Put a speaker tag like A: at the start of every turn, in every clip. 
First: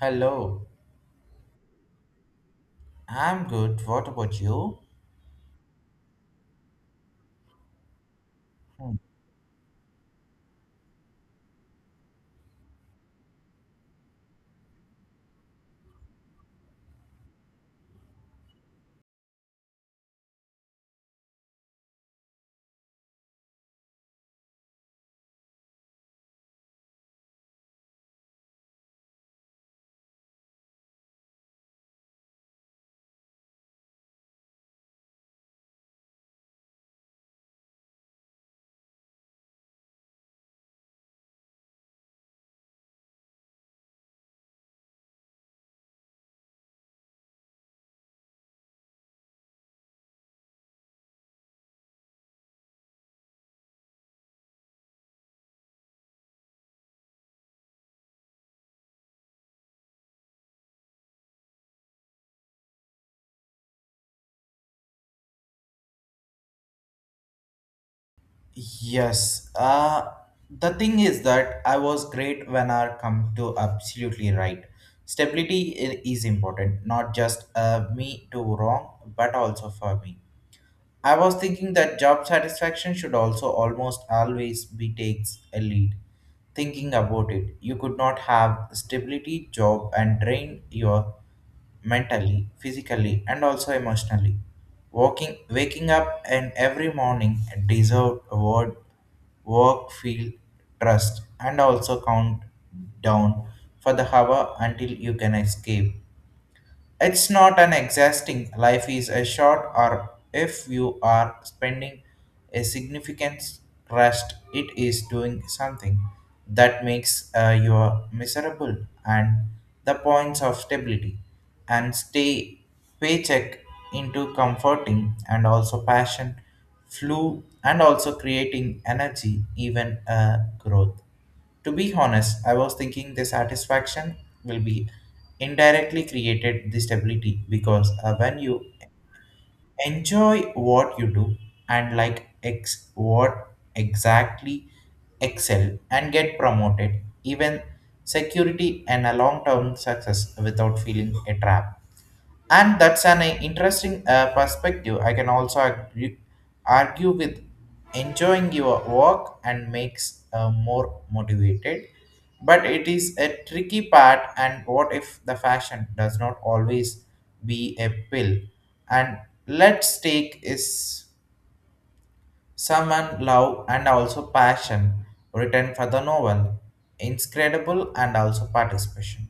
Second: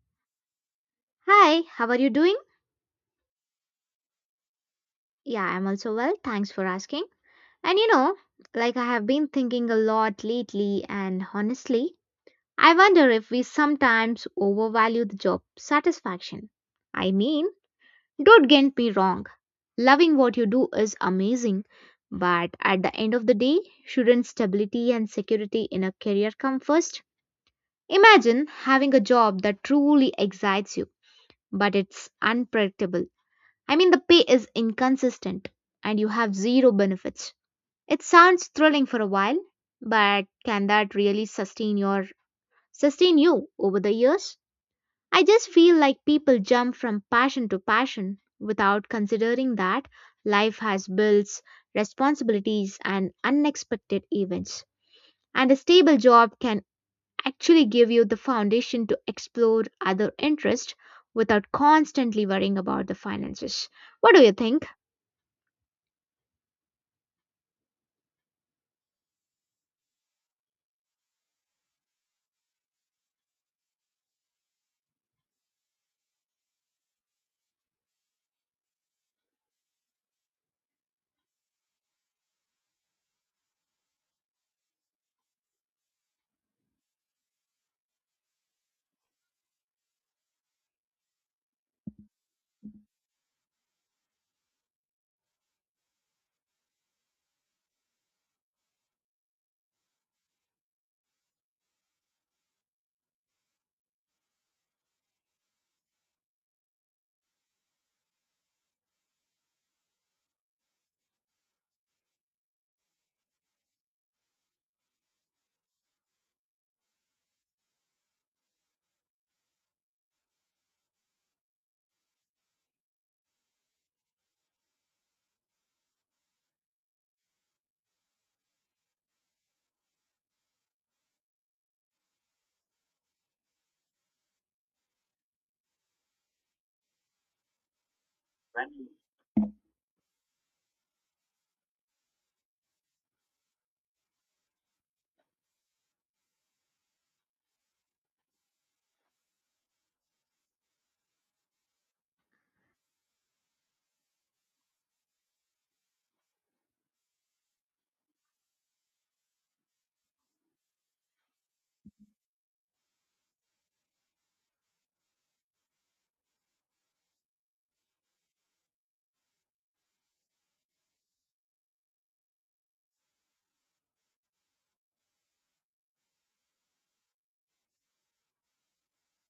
A: Hello,
B: Hi, how are you doing?
A: I'm good. What about you?
B: Yeah, I'm also well. Thanks for asking. And you know, like I
A: Hmm.
B: have been thinking a lot lately, and honestly, I wonder if we sometimes overvalue the job satisfaction. I mean, don't get me wrong. Loving what you do is amazing, but at the end of the day, shouldn't stability and security in a career come first? Imagine having a job that truly excites you, but it's unpredictable. I mean, the pay is inconsistent and you have zero benefits. It sounds thrilling for a while, but can that really sustain you over the years? I just feel like people jump from passion to passion without considering that life has bills, responsibilities and unexpected events. And a stable job can actually give you the foundation to explore other interests without constantly worrying about the finances. What do you think?
A: Yes, uh, the thing is that I was great when I come to absolutely right. Stability is important, not just me to wrong, but also for me. I was thinking that job satisfaction should also almost always be takes a lead. Thinking about it, you could not have stability, job, and drain your mentally, physically, and also emotionally. Walking, waking up, and every morning deserve word, work, feel, trust, and also count down for the hour until you can escape. It's not an exhausting life is a short or if you are spending a significant rest it is doing something that makes you miserable and the points of stability and stay paycheck into comforting and also passion flew and also creating energy even growth. To be honest, I was thinking the satisfaction will be indirectly created the stability because when you enjoy what you do and like ex what exactly excel and get promoted, even security and a long term success without feeling a trap. And that's an interesting perspective. I can also argue with enjoying your work and makes more motivated, but it is a tricky part. And what if the fashion does not always be a pill and let's take is someone love and also passion written for the novel, inscredible and also participation.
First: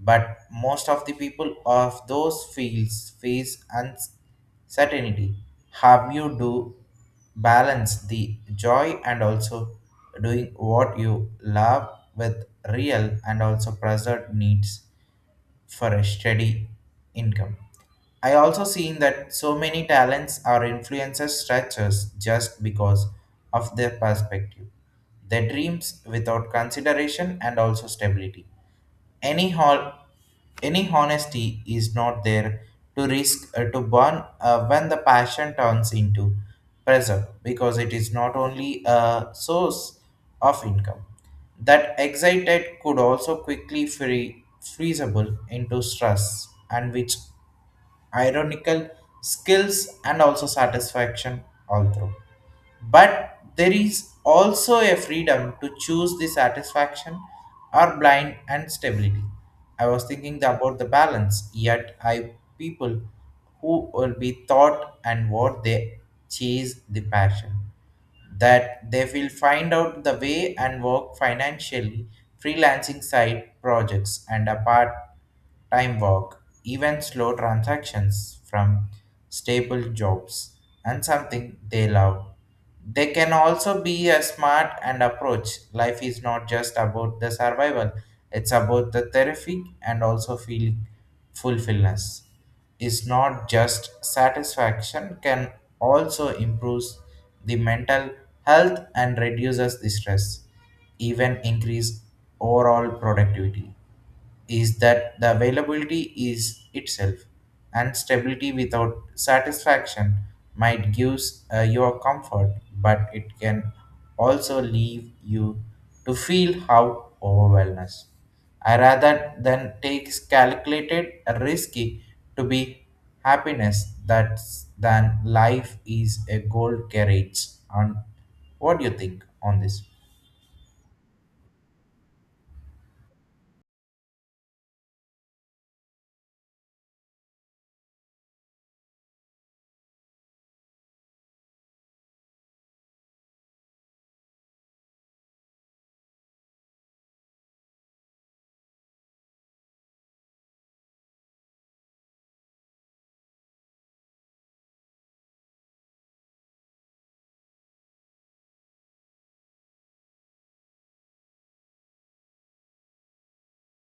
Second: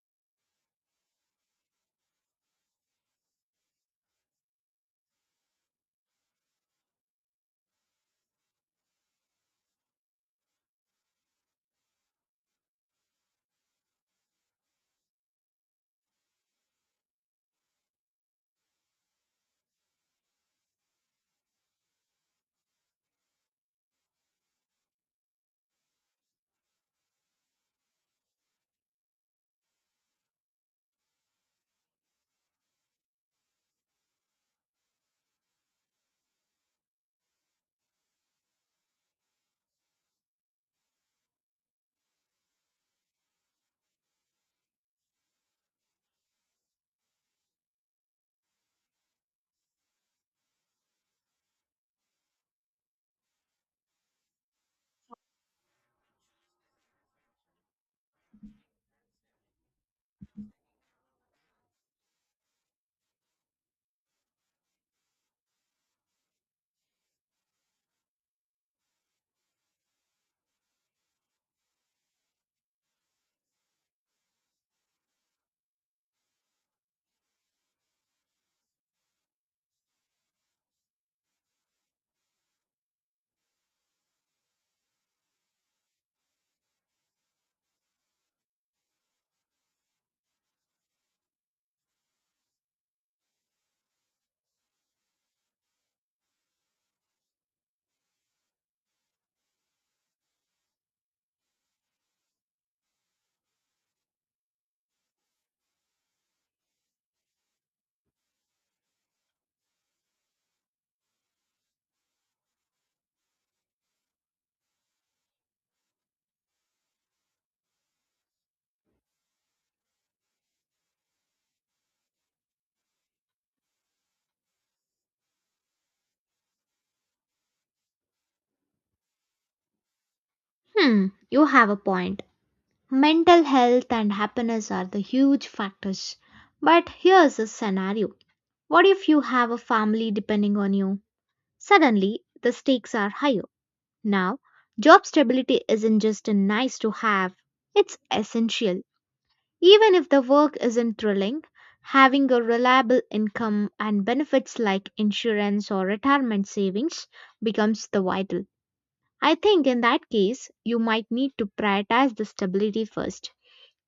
A: But most of the people of those fields face uncertainty. How you do balance the joy and also doing what you love with real and also present needs for a steady income. I also seen that so many talents or influencers stretches just because of their perspective, their dreams without consideration and also stability any hol any honesty is not there to risk to burn when the passion turns into pressure because it is not only a source of income that excited could also quickly freezable into stress and which ironical skills and also satisfaction all through. But there is also a freedom to choose the satisfaction or blind and stability. I was thinking about the balance, yet I people who will be thought and what they chase the passion that they will find out the way and work financially, freelancing side projects and a part-time work, even slow transactions from stable jobs and something they love. They can also be a smart and approach. Life is not just about the survival, it's about the therapy and also feeling fulfillment is not just satisfaction can also improves the mental health and reduces the stress even increase overall productivity is that the availability is itself and stability without satisfaction might give your comfort but it can also leave you to feel how overwhelmed I rather than takes calculated risky to be happiness that's than life is a gold carriage. And what do you think on this?
B: Hmm, you have a point. Mental health and happiness are the huge factors. But here's a scenario. What if you have a family depending on you? Suddenly, the stakes are higher. Now, job stability isn't just a nice to have, it's essential. Even if the work isn't thrilling, having a reliable income and benefits like insurance or retirement savings becomes the vital. I think in that case, you might need to prioritize the stability first,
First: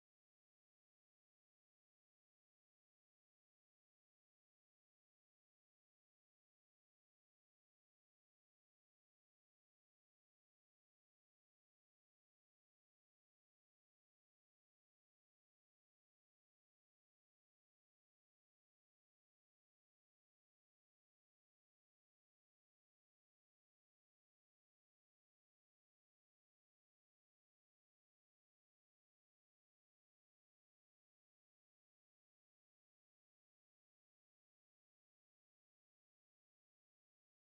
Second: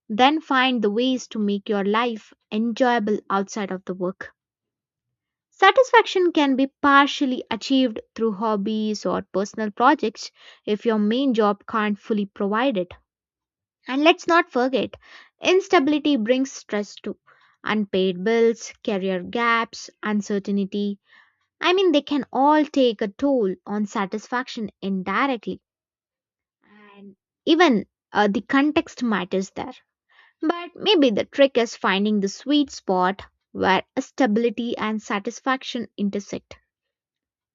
B: then find the ways to make your life enjoyable outside of the work. Satisfaction can be partially achieved through hobbies or personal projects if your main job can't fully provide it. And let's not forget, instability brings stress too. Unpaid bills, career gaps, uncertainty. I mean, they can all take a toll on satisfaction indirectly. And even the context matters there. But maybe the trick is finding the sweet spot where stability and satisfaction intersect.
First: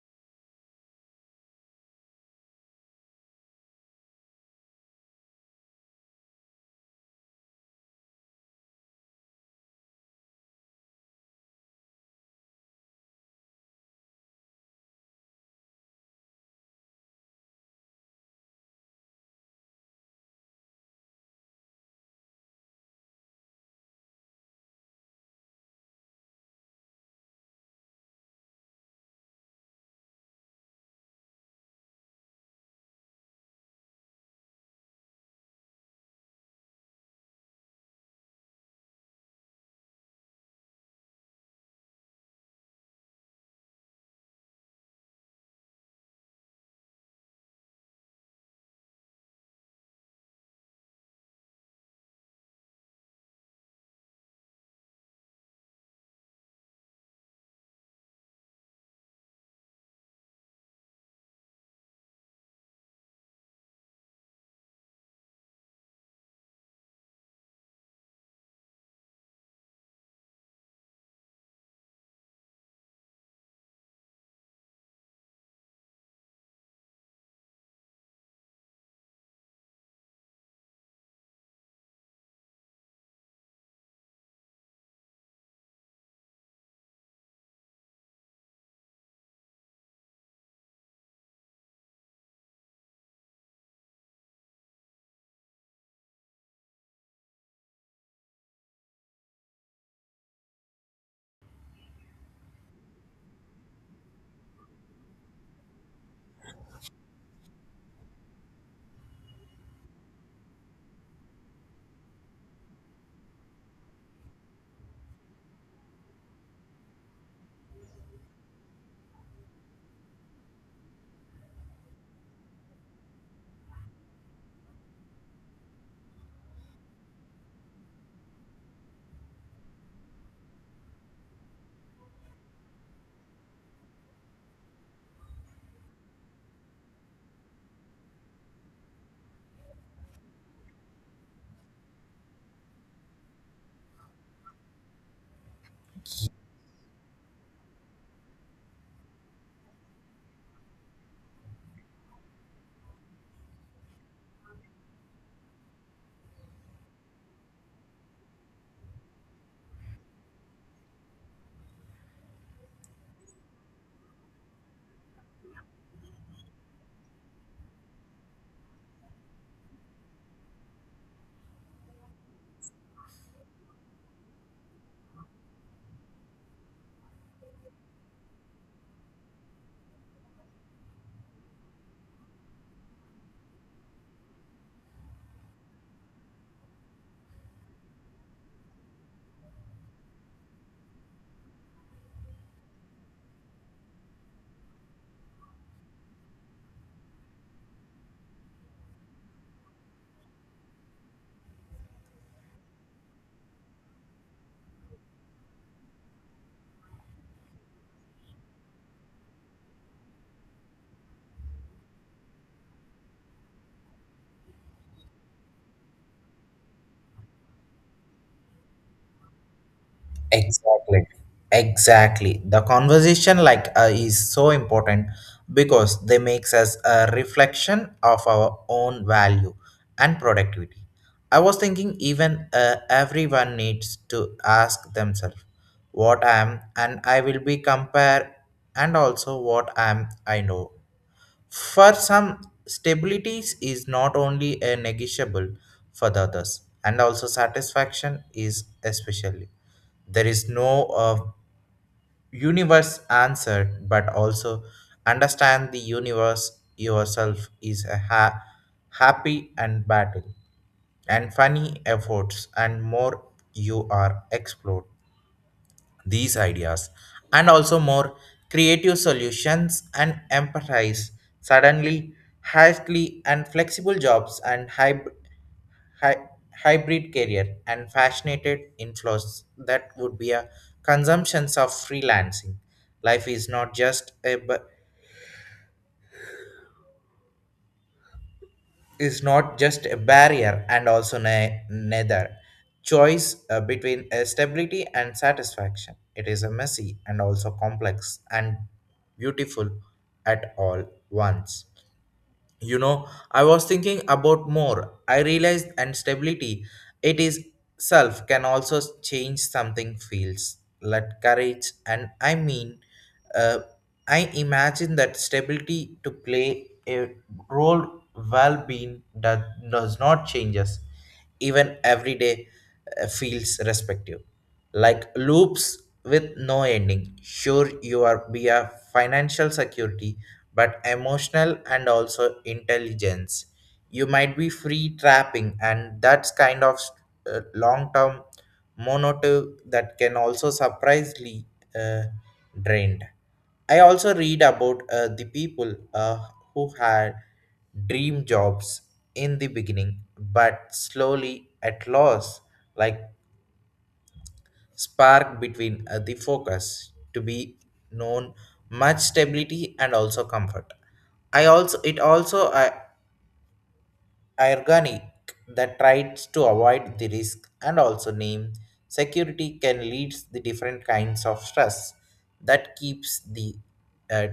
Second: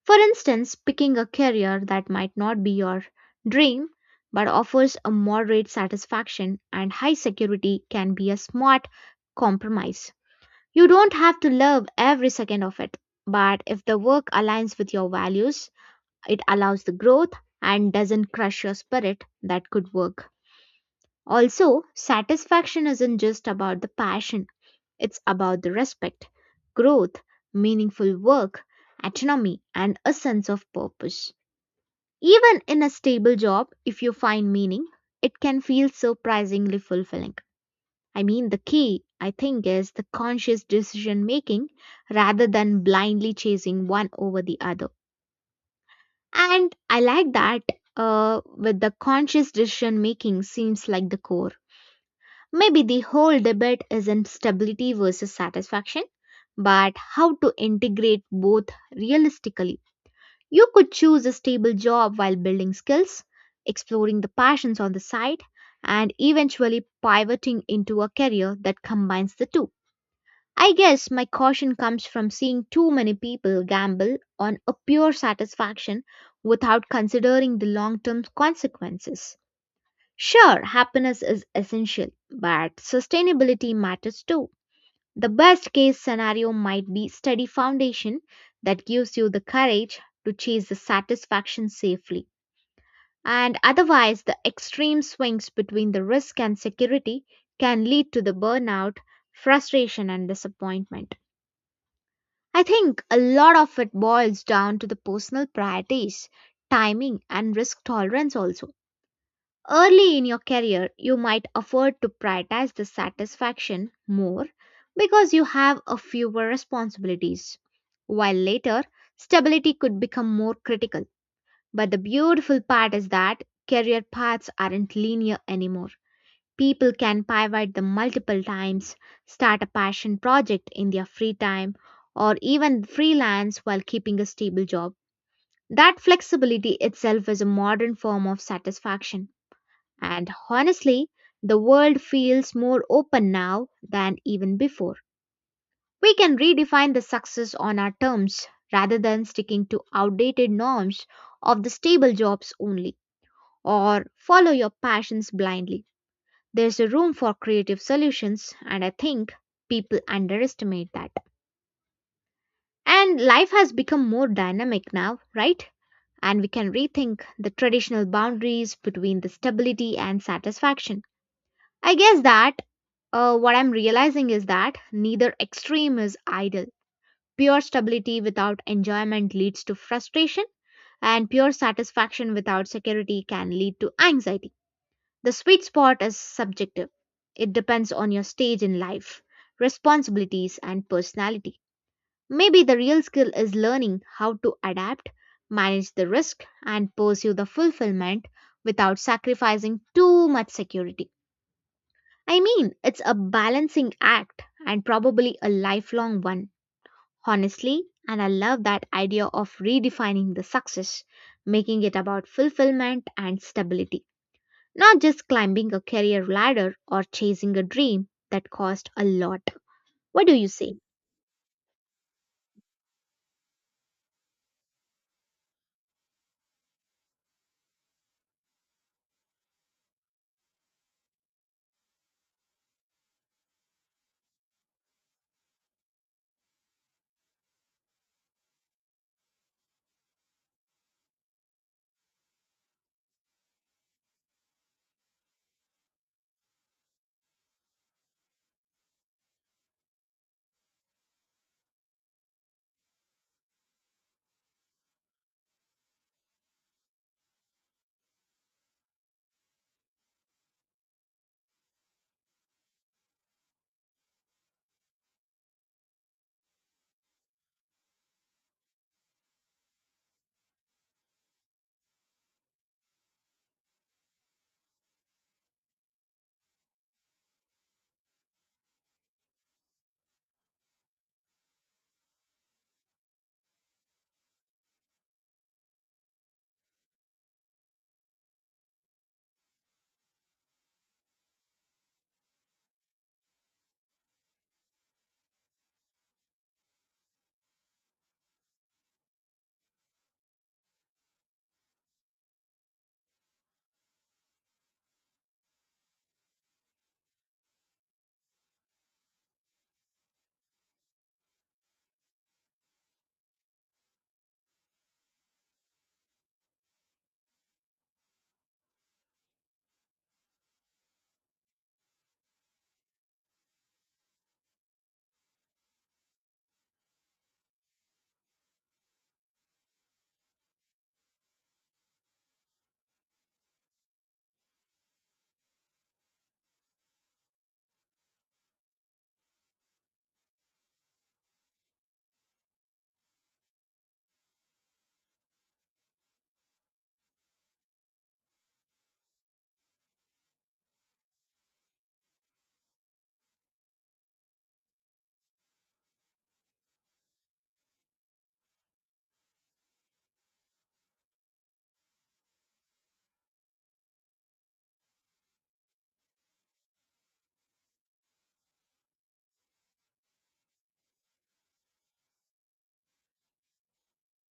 B: For instance, picking a career that might not be your dream but offers a moderate satisfaction and high security can be a smart compromise. You don't have to love every second of it, but if the work aligns with your values, it allows the growth and doesn't crush your spirit, that could work. Also, satisfaction isn't just about the passion, it's about the respect, growth, meaningful work, autonomy, and a sense of purpose. Even in a stable job, if you find meaning, it can feel surprisingly fulfilling. I mean, the key, I think, is the conscious decision making rather than blindly chasing one over the other. And I like that with the conscious decision making seems like the core. Maybe the whole debate isn't stability versus satisfaction, but how to integrate both realistically. You could choose a stable job while building skills, exploring the passions on the side, and eventually pivoting into a career that combines the two. I guess my caution comes from seeing too many people gamble on a pure satisfaction without considering the long term consequences. Sure, happiness is essential, but sustainability matters too. The best case scenario might be steady foundation that gives you the courage to chase the satisfaction safely. And otherwise, the extreme swings between the risk and security can lead to the burnout, frustration, and disappointment. I think a lot of it boils down to the personal priorities, timing, and risk tolerance also. Early in your career, you might afford to prioritize the satisfaction more because you have a fewer responsibilities. While later, stability could become more critical. But the beautiful part is that career paths aren't linear anymore. People can pivot the multiple times, start a passion project in their free time, or even freelance while keeping a stable job. That flexibility itself is a modern form of satisfaction. And honestly, the world feels more open now than even before. We can redefine the success on our terms rather than sticking to outdated norms of the stable jobs only or follow your passions blindly. There's a room for creative solutions, and I think people underestimate that. And life has become more dynamic now, right? And we can rethink the traditional boundaries between the stability and satisfaction. I guess that what I'm realizing is that neither extreme is ideal. Pure stability without enjoyment leads to frustration, and pure satisfaction without security can lead to anxiety. The sweet spot is subjective, it depends on your stage in life, responsibilities, and personality. Maybe the real skill is learning how to adapt, manage the risk, and pursue the fulfillment without sacrificing too much security. I mean, it's a balancing act and probably a lifelong one, honestly. And I love that idea of redefining the success, making it about fulfillment and stability, not just climbing a career ladder or chasing a dream that cost a lot. What do you say?
A: Exactly. Exactly. The conversation is so important because they makes us a reflection of our own value and productivity. I was thinking even everyone needs to ask themselves what I am and I will be compare and also what I am I know. For some, stability is not only a negotiable for the others, and also satisfaction is especially. There is no universe answer, but also understand the universe yourself is a happy and battle and funny efforts and more you are explored these ideas and also more creative solutions and empathize suddenly hastily and flexible jobs and hybrid career and fascinated inflows that would be a consumptions of freelancing. Life is not just a is not just a barrier and also neither choice between stability and satisfaction. It is a messy and also complex and beautiful at all once. You know, I was thinking about more I realized and stability it is self can also change something feels let courage. And uh, I imagine that stability to play a role well being that does not change us even every day feels respective like loops with no ending. Sure you are be a financial security but emotional and also intelligence you might be free trapping and that's kind of long-term monotive that can also surprisingly uh, drained. I also read about the people who had dream jobs in the beginning but slowly at loss like spark between the focus to be known much stability and also comfort. I also it also I, ironic that tries to avoid the risk and also name security can lead the different kinds of stress that keeps the uh,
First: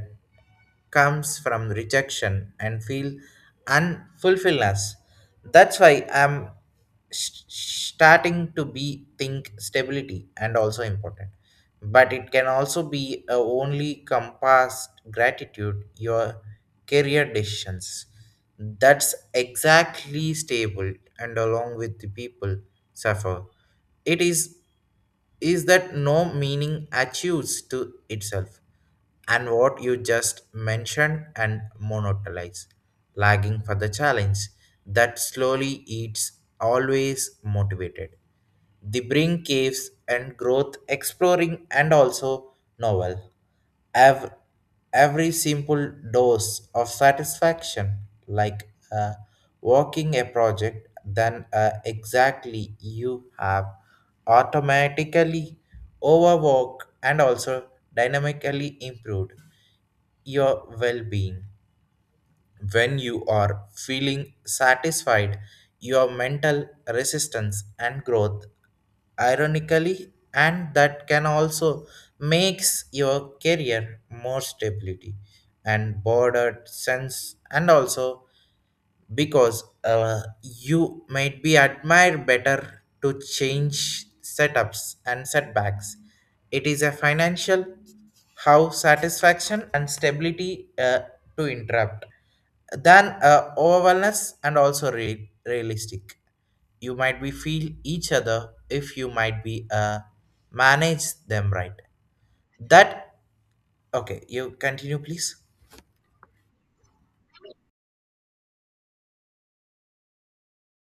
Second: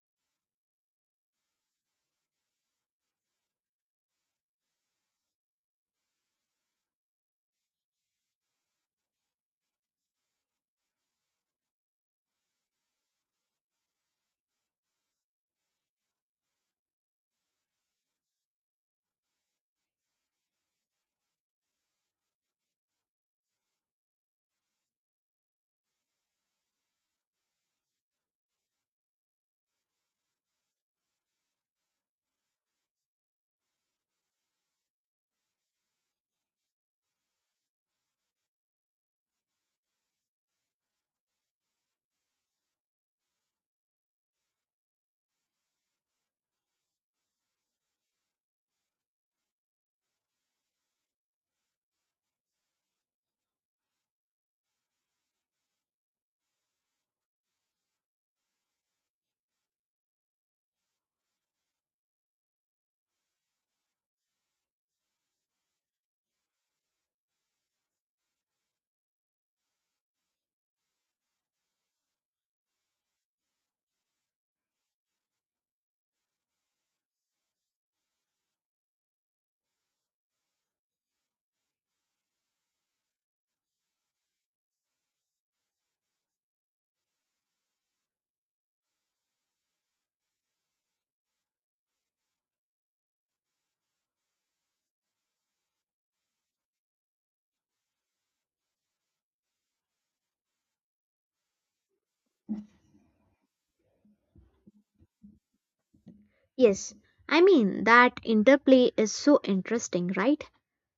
A: comes from rejection and feel unfulfilledness. That's why I'm starting to be think stability and also important but it can also be only compass gratitude your career decisions that's exactly stable and along with the people suffer it is that no meaning achieves to itself and what you just mentioned and monotonize lagging for the challenge that slowly eats always motivated the bring caves and growth exploring and also novel. Ev- every simple dose of satisfaction, like uh, working a project, then exactly you have automatically overworked and also dynamically improved your well-being. When you are feeling satisfied, your mental resistance and growth ironically and that can also makes your career more stability and bordered sense and also because you might be admired better to change setups and setbacks. It is a financial how satisfaction and stability to interrupt than overwhelmness and also realistic. You might be feel each other if you might be manage them right. That okay. You continue, please.
B: Yes, I mean, that interplay is so interesting, right?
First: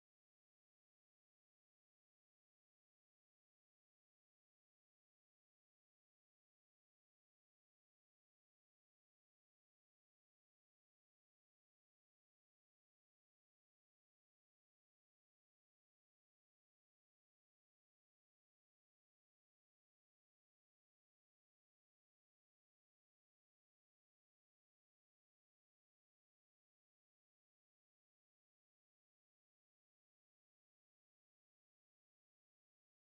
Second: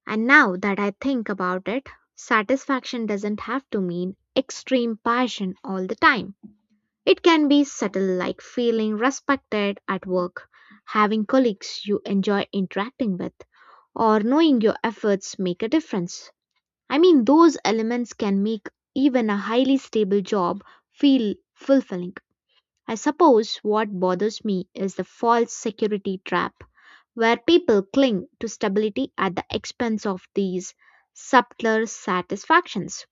B: And now that I think about it, satisfaction doesn't have to mean extreme passion all the time. It can be subtle, like feeling respected at work, having colleagues you enjoy interacting with, or knowing your efforts make a difference. I mean, those elements can make even a highly stable job feel fulfilling. I suppose what bothers me is the false security trap, where people cling to stability at the expense of these subtler satisfactions.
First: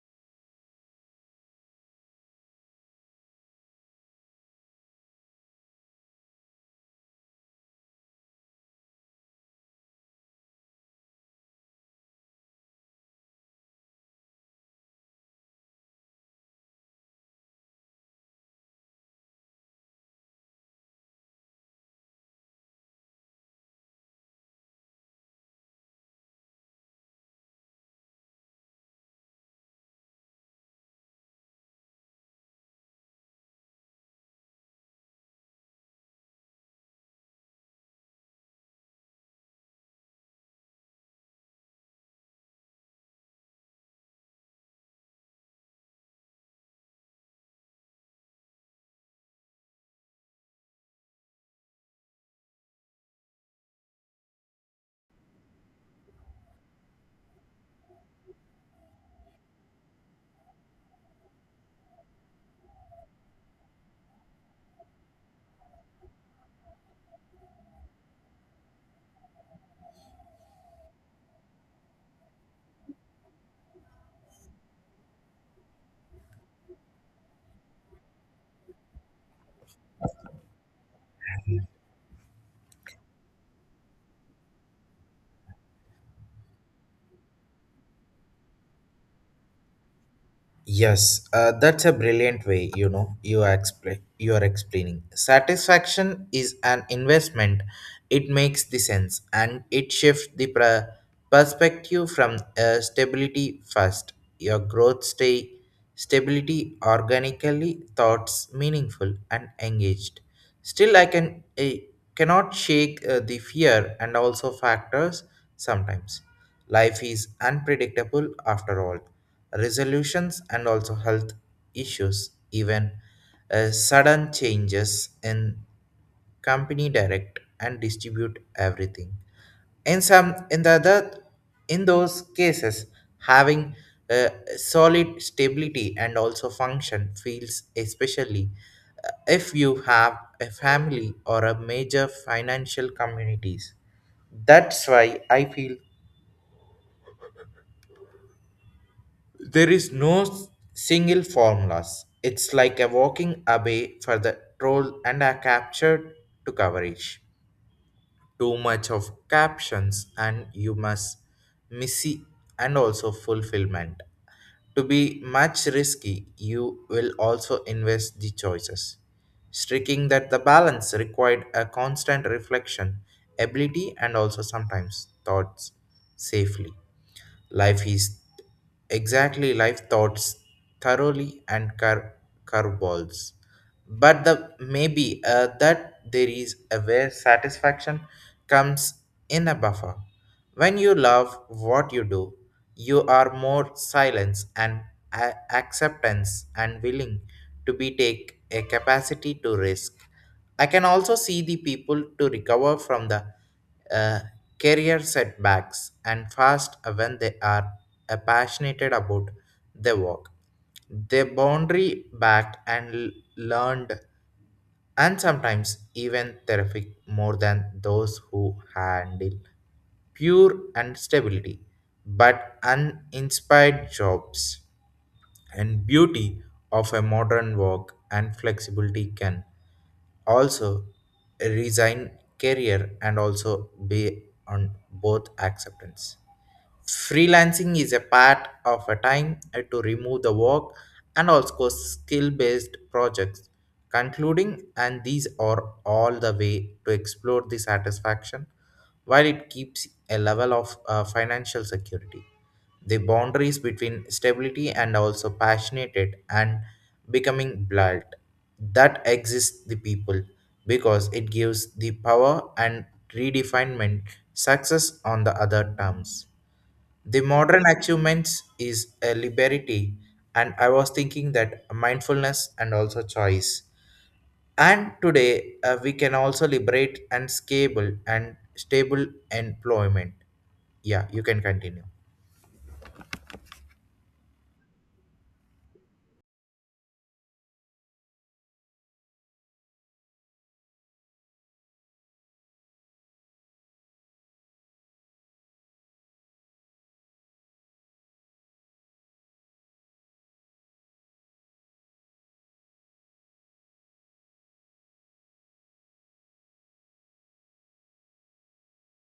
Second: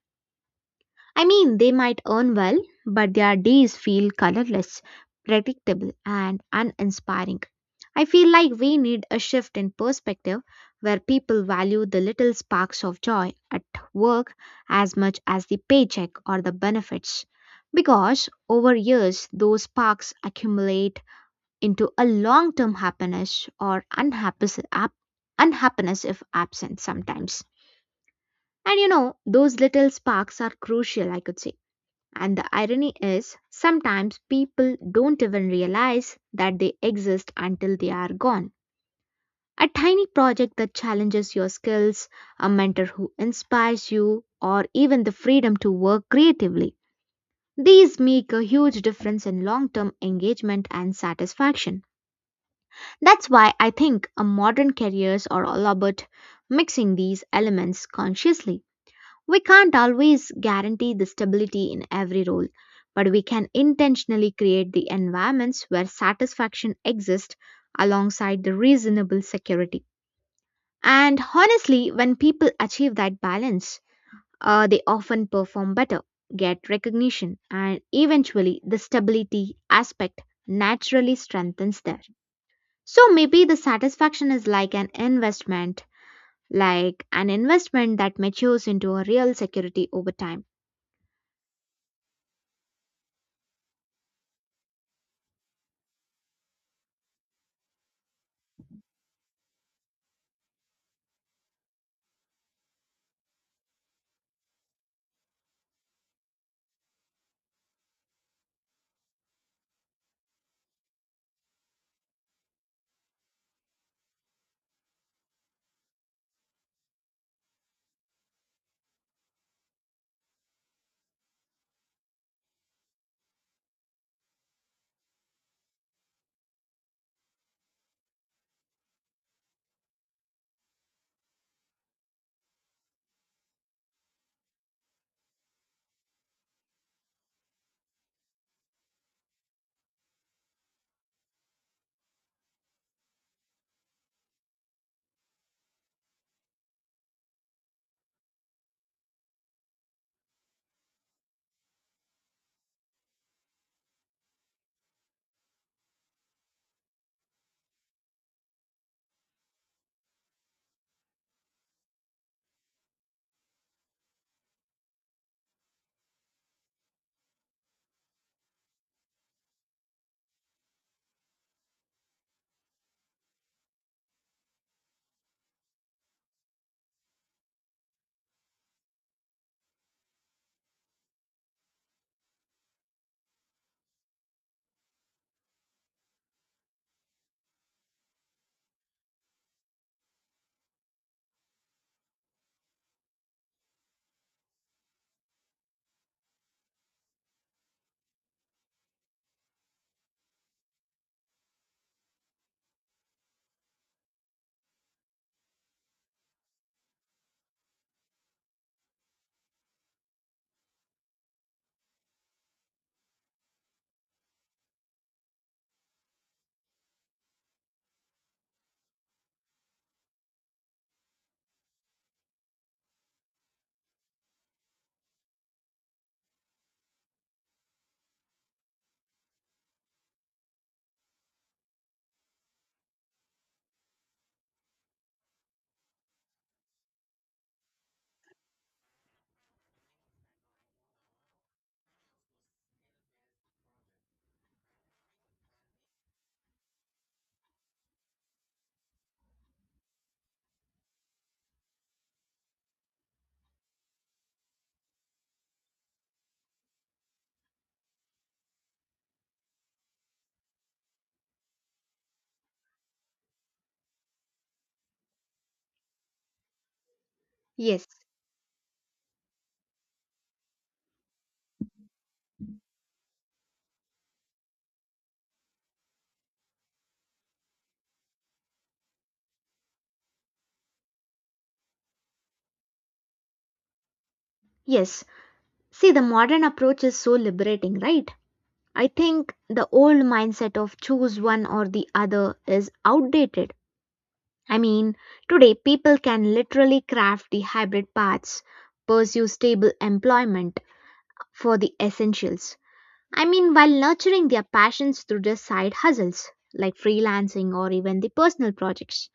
B: I mean, they might earn well, but their days feel colorless, predictable, and uninspiring. I feel like we need a shift in perspective where people value the little sparks of joy at work as much as the paycheck or the benefits. Because over years, those sparks accumulate into a long term happiness or unhappiness, unhappiness if absent sometimes. And you know, those little sparks are crucial, I could say and the irony is, sometimes people don't even realize that they exist until they are gone. A tiny project that challenges your skills, a mentor who inspires you, or even the freedom to work creatively. These make a huge difference in long term engagement and satisfaction. That's why I think a modern careers are all about mixing these elements consciously. We can't always guarantee the stability in every role, but we can intentionally create the environments where satisfaction exists alongside the reasonable security. And honestly, when people achieve that balance, they often perform better, get recognition, and eventually the stability aspect naturally strengthens there. So maybe the satisfaction is like an investment that matures into a real security over time.
A: Yes, that's a brilliant way, you know, you are explaining. Satisfaction is an investment. It makes the sense and it shifts the perspective from stability first. Your growth stay stability organically thoughts meaningful and engaged. Still I cannot shake the fear and also factors sometimes. Life is unpredictable after all. Resolutions and also health issues, even sudden changes in company direct and distribute everything. In some, in the other, In those cases, having a solid stability and also function feels especially if you have a family or a major financial communities. That's why I feel there is no single formulas. It's like a walking away for the troll and a capture to coverage too much of captions and you must missy and also fulfillment to be much risky you will also invest the choices striking that the balance required a constant reflection ability and also sometimes thoughts safely. Life is exactly life thoughts thoroughly and curveballs. But the maybe that there is a very satisfaction comes in a buffer. When you love what you do, you are more silence and acceptance and willing to be take a capacity to risk. I can also see the people to recover from the uh, career setbacks and fast when they are passionate about their work. They boundary backed and learned and sometimes even terrific more than those who handle pure and stability but uninspired jobs and beauty of a modern work and flexibility can also resign career and also be on both acceptance freelancing is a part of a time to remove the work and also skill based projects concluding and these are all the way to explore the satisfaction while it keeps a level of financial security. The boundaries between stability and also passionate and becoming blurred that exists the people because it gives the power and redefinement success on the other terms. The modern
B: Yes,
A: achievements is a liberty, and I was thinking that mindfulness and also choice. And today we can also liberate and scalable and stable employment. Yeah, you can continue.
B: yes, see, the modern approach is so liberating, right? I think the old mindset of choose one or the other is outdated. I mean, today people can literally craft the hybrid paths, pursue stable employment for the essentials. I mean, while nurturing their passions through their side hustles like freelancing or even the personal projects.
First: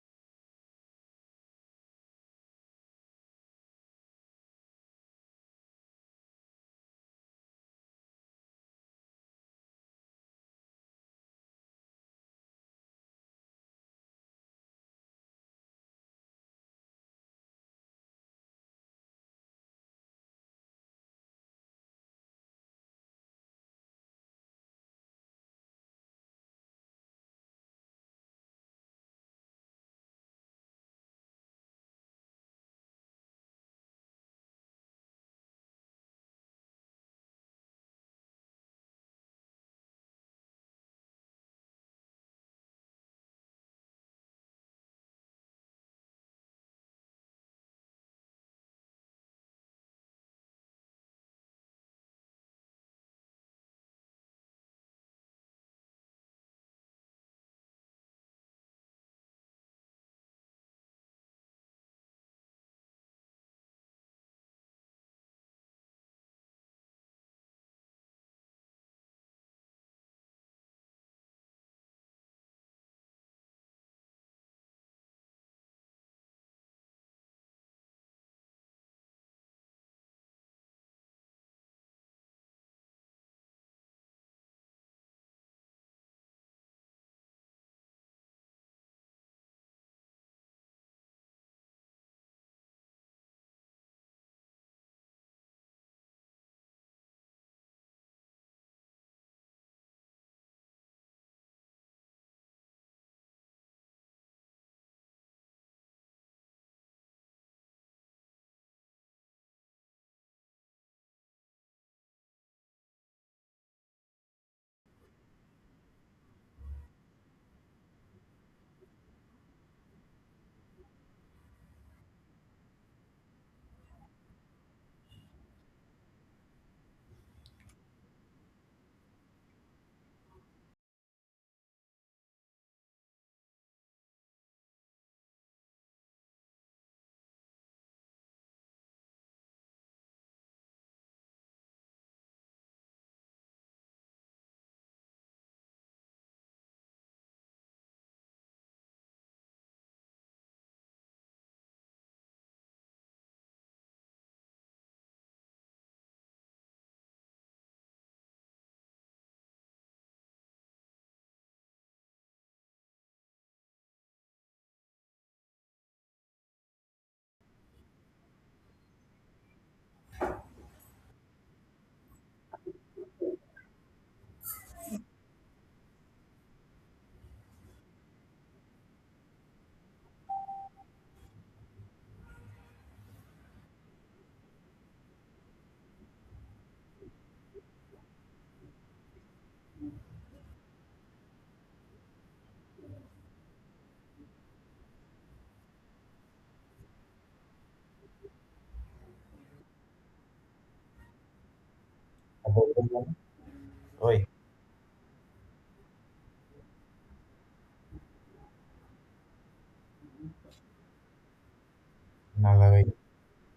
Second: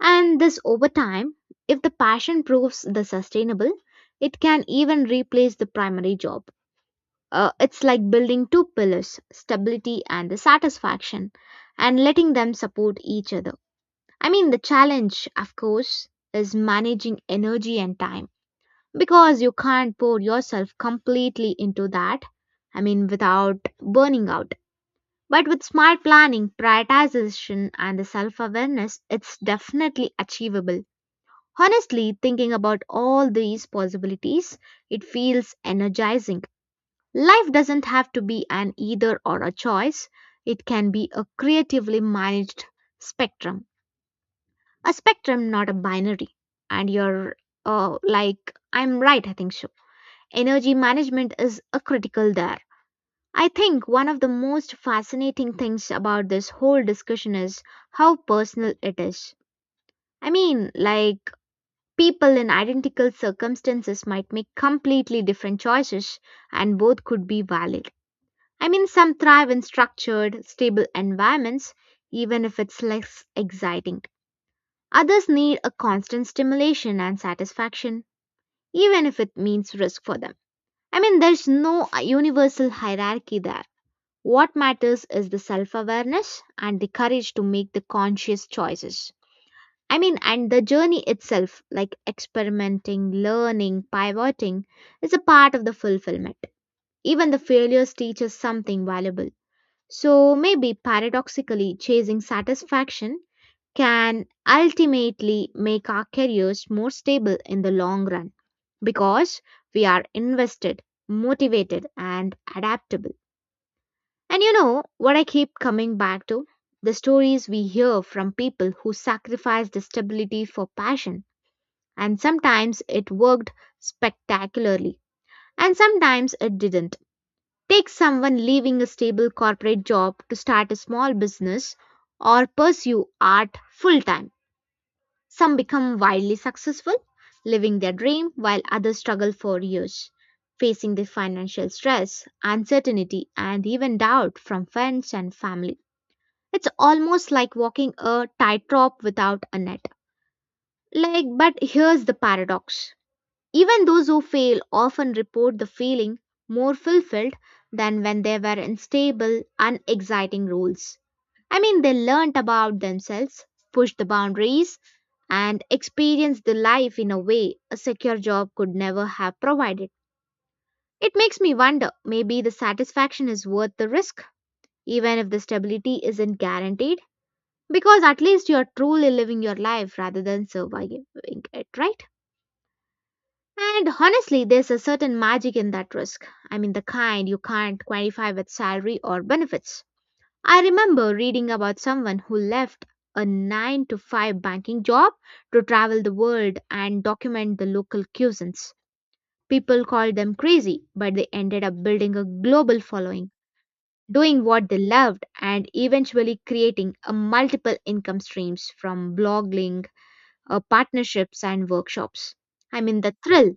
B: And this over time, if the passion proves the sustainable, it can even replace the primary job. It's like building two pillars, stability and the satisfaction, and letting them support each other. I mean, the challenge, of course, is managing energy and time because you can't pour yourself completely into that. I mean, without burning out. But with smart planning, prioritization, and the self awareness, it's definitely achievable. Honestly, thinking about all these possibilities, it feels energizing. Life doesn't have to be an either or a choice, it can be a creatively managed spectrum, a spectrum, not a binary. And you're like, I'm right, I think so. Energy management is a critical there. I think one of the most fascinating things about this whole discussion is how personal it is. I mean, like, people in identical circumstances might make completely different choices, and both could be valid. I mean, some thrive in structured, stable environments, even if it's less exciting. Others need a constant stimulation and satisfaction, even if it means risk for them. I mean, there's no universal hierarchy there. What matters is the self awareness and the courage to make the conscious choices. I mean, and the journey itself, like experimenting, learning, pivoting, is a part of the fulfillment. Even the failures teach us something valuable. So maybe paradoxically, chasing satisfaction can ultimately make our careers more stable in the long run because we are invested, motivated, and adaptable. And you know what I keep coming back to? The stories we hear from people who sacrificed the stability for passion, and sometimes it worked spectacularly, and sometimes it didn't. Take someone leaving a stable corporate job to start a small business or pursue art full time. Some become wildly successful, living their dream while others struggle for years, facing the financial stress, uncertainty, and even doubt from friends and family. It's almost like walking a tightrope without a net. Like, but here's the paradox even those who fail often report the feeling more fulfilled than when they were in stable, unexciting roles. I mean, they learnt about themselves, pushed the boundaries, and experienced the life in a way a secure job could never have provided. It makes me wonder maybe the satisfaction is worth the risk, even if the stability isn't guaranteed, because at least you're truly living your life rather than surviving it, right? And honestly, there's a certain magic in that risk. I mean, the kind you can't quantify with salary or benefits. I remember reading about someone who left a 9 to 5 banking job to travel the world and document the local cuisines. People called them crazy, but they ended up building a global following,
A: Hoy,
B: doing what they loved, and eventually creating a multiple income streams from blogging, partnerships, and workshops.
A: nada,
B: I mean, the thrill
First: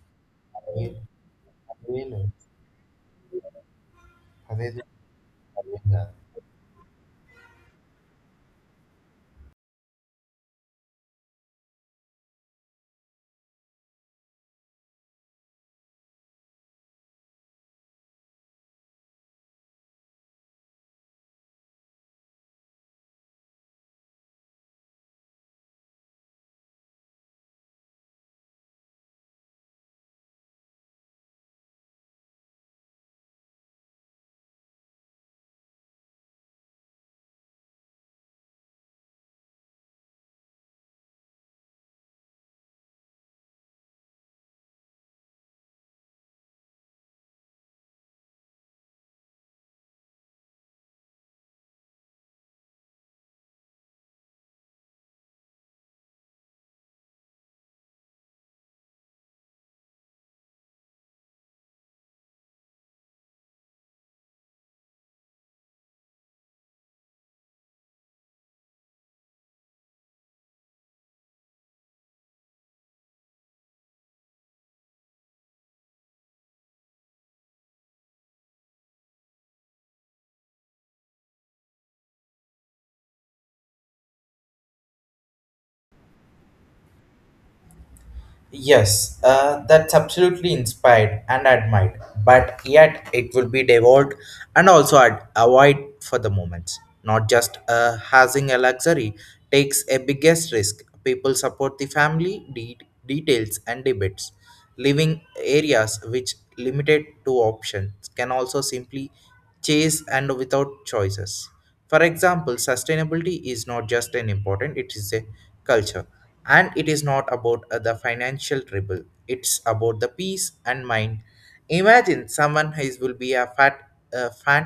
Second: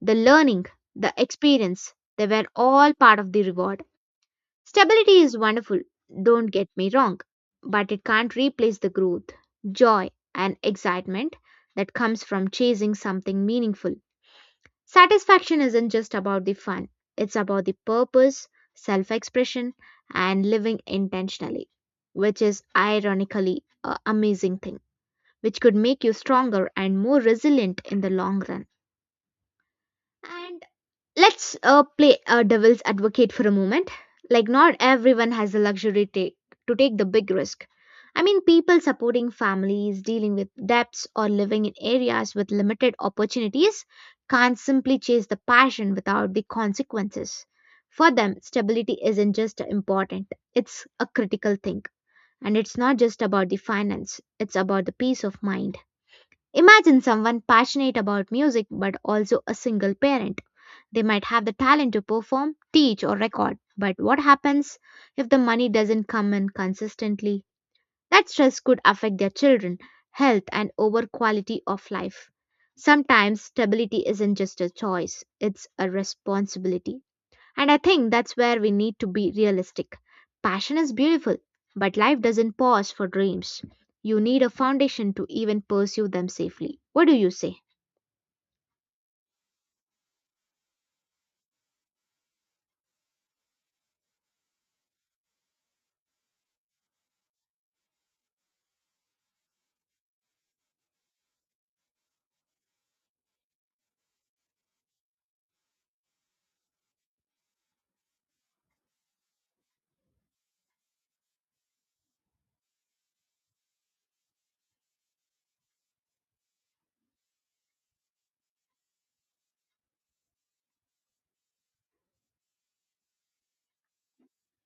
B: the learning,
A: ve-
B: the experience,
A: velo,
B: they were all part of the reward.
A: అదేదో
B: Stability is
A: అర్థం
B: wonderful,
A: కాదు.
B: don't get me wrong, but it can't replace the growth, joy, and excitement that comes from chasing something meaningful. Satisfaction isn't just about the fun, it's about the purpose, self expression, and living intentionally, which is ironically an amazing thing, which could make you stronger and more resilient in the long run. And let's play a devil's advocate for a moment. Like, not everyone has the luxury to take the big risk. I mean, people supporting families, dealing with debts, or living in areas with limited opportunities can't simply chase the passion without the consequences. For them, stability isn't just important, it's a critical thing. And it's not just about the finance, it's about the peace of mind. Imagine someone passionate about music but also a single parent they might have the talent to perform, teach, or record. But what happens if the money doesn't come in consistently? That stress could affect their children, health, and over quality of life. Sometimes stability isn't just a choice, it's a responsibility. And I think that's where we need to be realistic. Passion is beautiful, but life doesn't pause for dreams. You need a foundation to even pursue them safely. What do you say?
A: Yes, that's absolutely inspired and admired, but yet it will be devolved and also avoid for the moments. Not just having a luxury takes a biggest risk. People support the family details and debates. Living areas which limited to options can also simply chase and without choices. For example, sustainability is not just an important, it is a culture. And it is not about the financial trouble. It's about the peace and mind. Imagine someone who will be a fan,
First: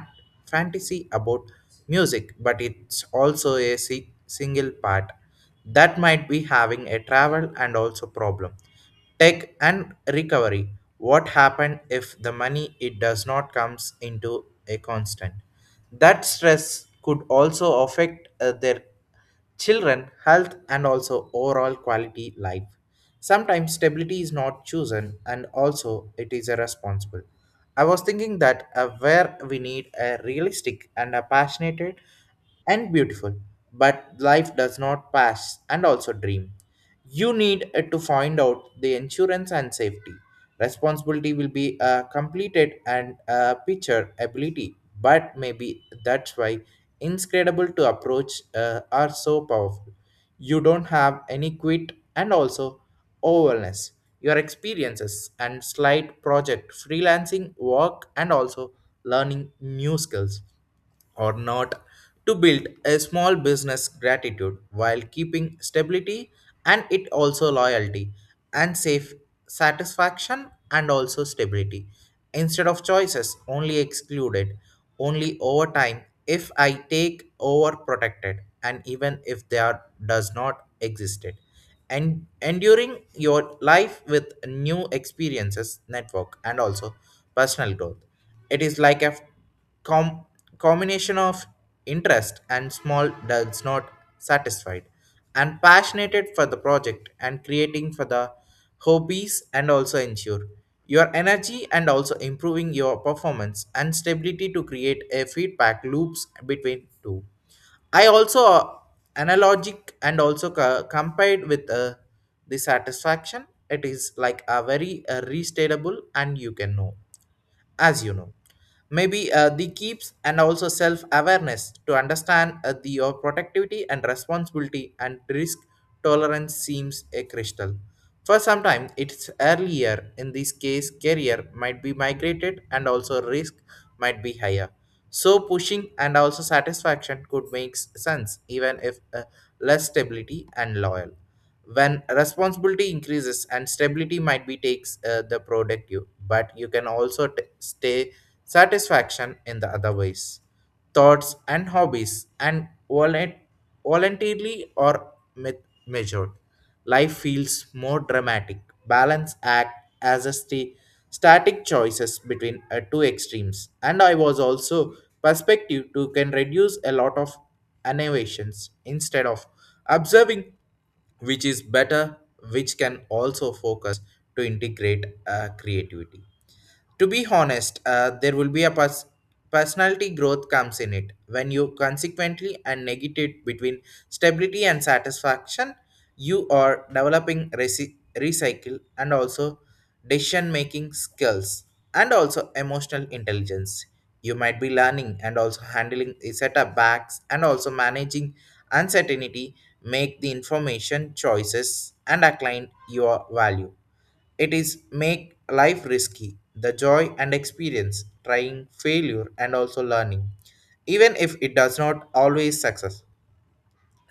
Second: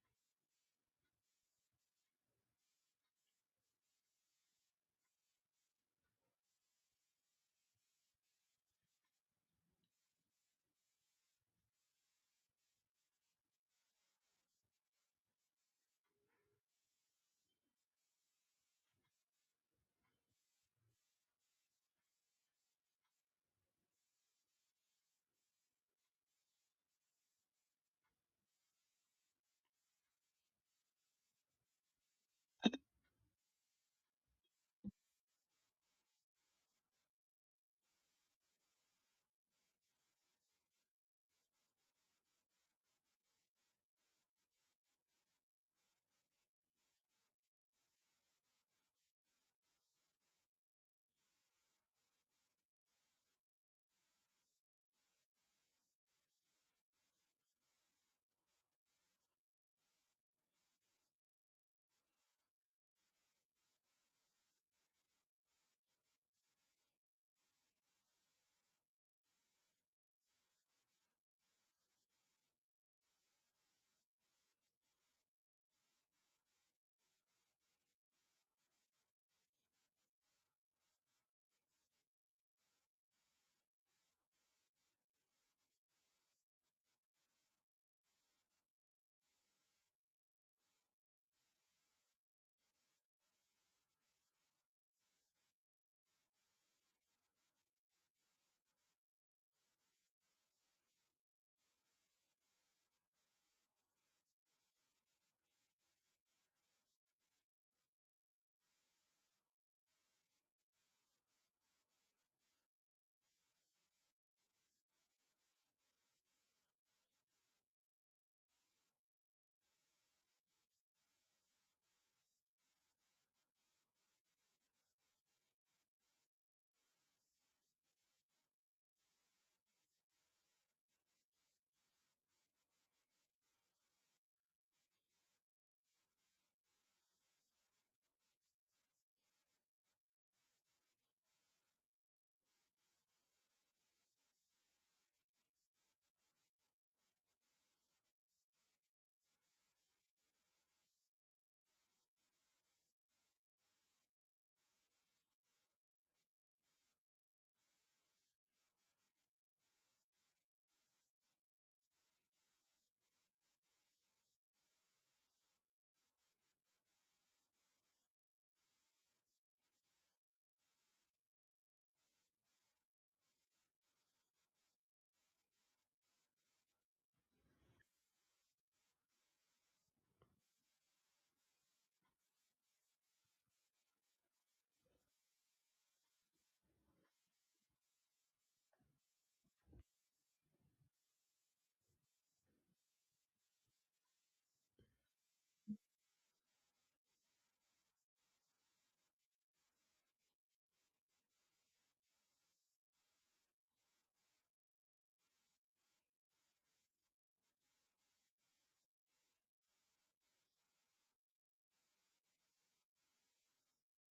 A: fantasy about music, but it's also a single part that might be having a travel and also problem tech and recovery. What happened if the money it does not comes into a constant that stress could also affect their children health and also overall quality life. Sometimes stability is not chosen and also it is irresponsible. I was thinking that where we need a realistic and a passionate and beautiful but life does not pass and also dream. You need to find out the insurance and safety. Responsibility will be completed and picture ability, but maybe that's why incredible to approach are so powerful. You don't have any quit and also overwhelmness. Your experiences and slight project freelancing work and also learning new skills or not to build a small business gratitude while keeping stability and it also loyalty and safe satisfaction and also stability instead of choices only excluded only over time if I take over protected and even if they are does not existed and enduring your life with new experiences network and also personal growth. It is like a com- combination of interest and small does not satisfied and passionate for the project and creating for the hobbies and also ensure your energy and also improving your performance and stability to create a feedback loops between two. I also analogic and also compared with the satisfaction. It is like a very restatable and you can know as you know maybe the keeps and also self awareness to understand the your productivity and responsibility and risk tolerance seems a crystal. For some time it's earlier in this case career might be migrated and also risk might be higher, so pushing and also satisfaction could make sense even if less stability and loyal. When responsibility increases and stability might be takes the productive but you can also stay satisfaction in the other ways, thoughts and hobbies and voluntarily or measured. Life feels more dramatic balance act as a static choices between two extremes. And I was also perspective to can reduce a lot of innovations instead of observing which is better which can also focus to integrate creativity. To be honest there will be a personality growth comes in it when you consequently and negate between stability and satisfaction. You are developing recycle and also decision making skills and also emotional intelligence. You might be learning and also handling setbacks and also managing uncertainty make the information choices and align your value. It is make life risky, the joy and experience, trying, failure, and also learning. Even if it does not always success,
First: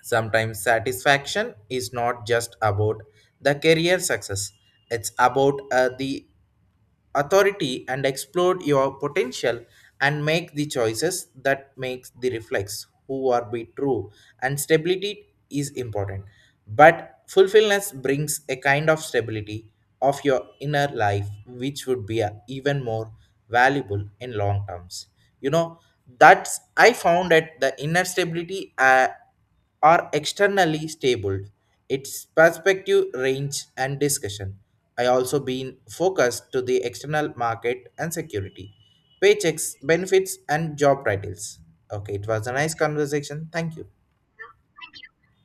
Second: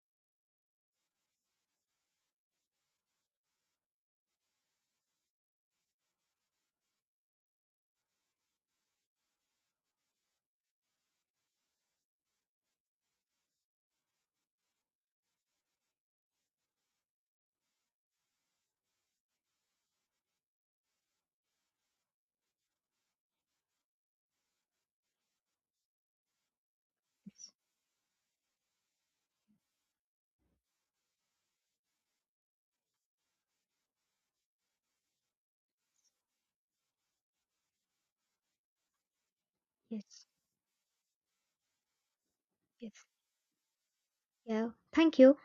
A: sometimes satisfaction is not just about the career success. It's about the authority and explore your potential and make the choices that makes the reflex who are be true. And stability is important but fulfillment brings a kind of stability of your inner life which would be a, even more valuable in long terms. You know, that's I found that the inner stability are externally stable its perspective range and discussion. I also been focused to the external market and security, paychecks,
B: Yes,
A: benefits, and job titles. Okay, it was a nice
B: yes.
A: conversation. Thank you.
B: Yeah. Thank you.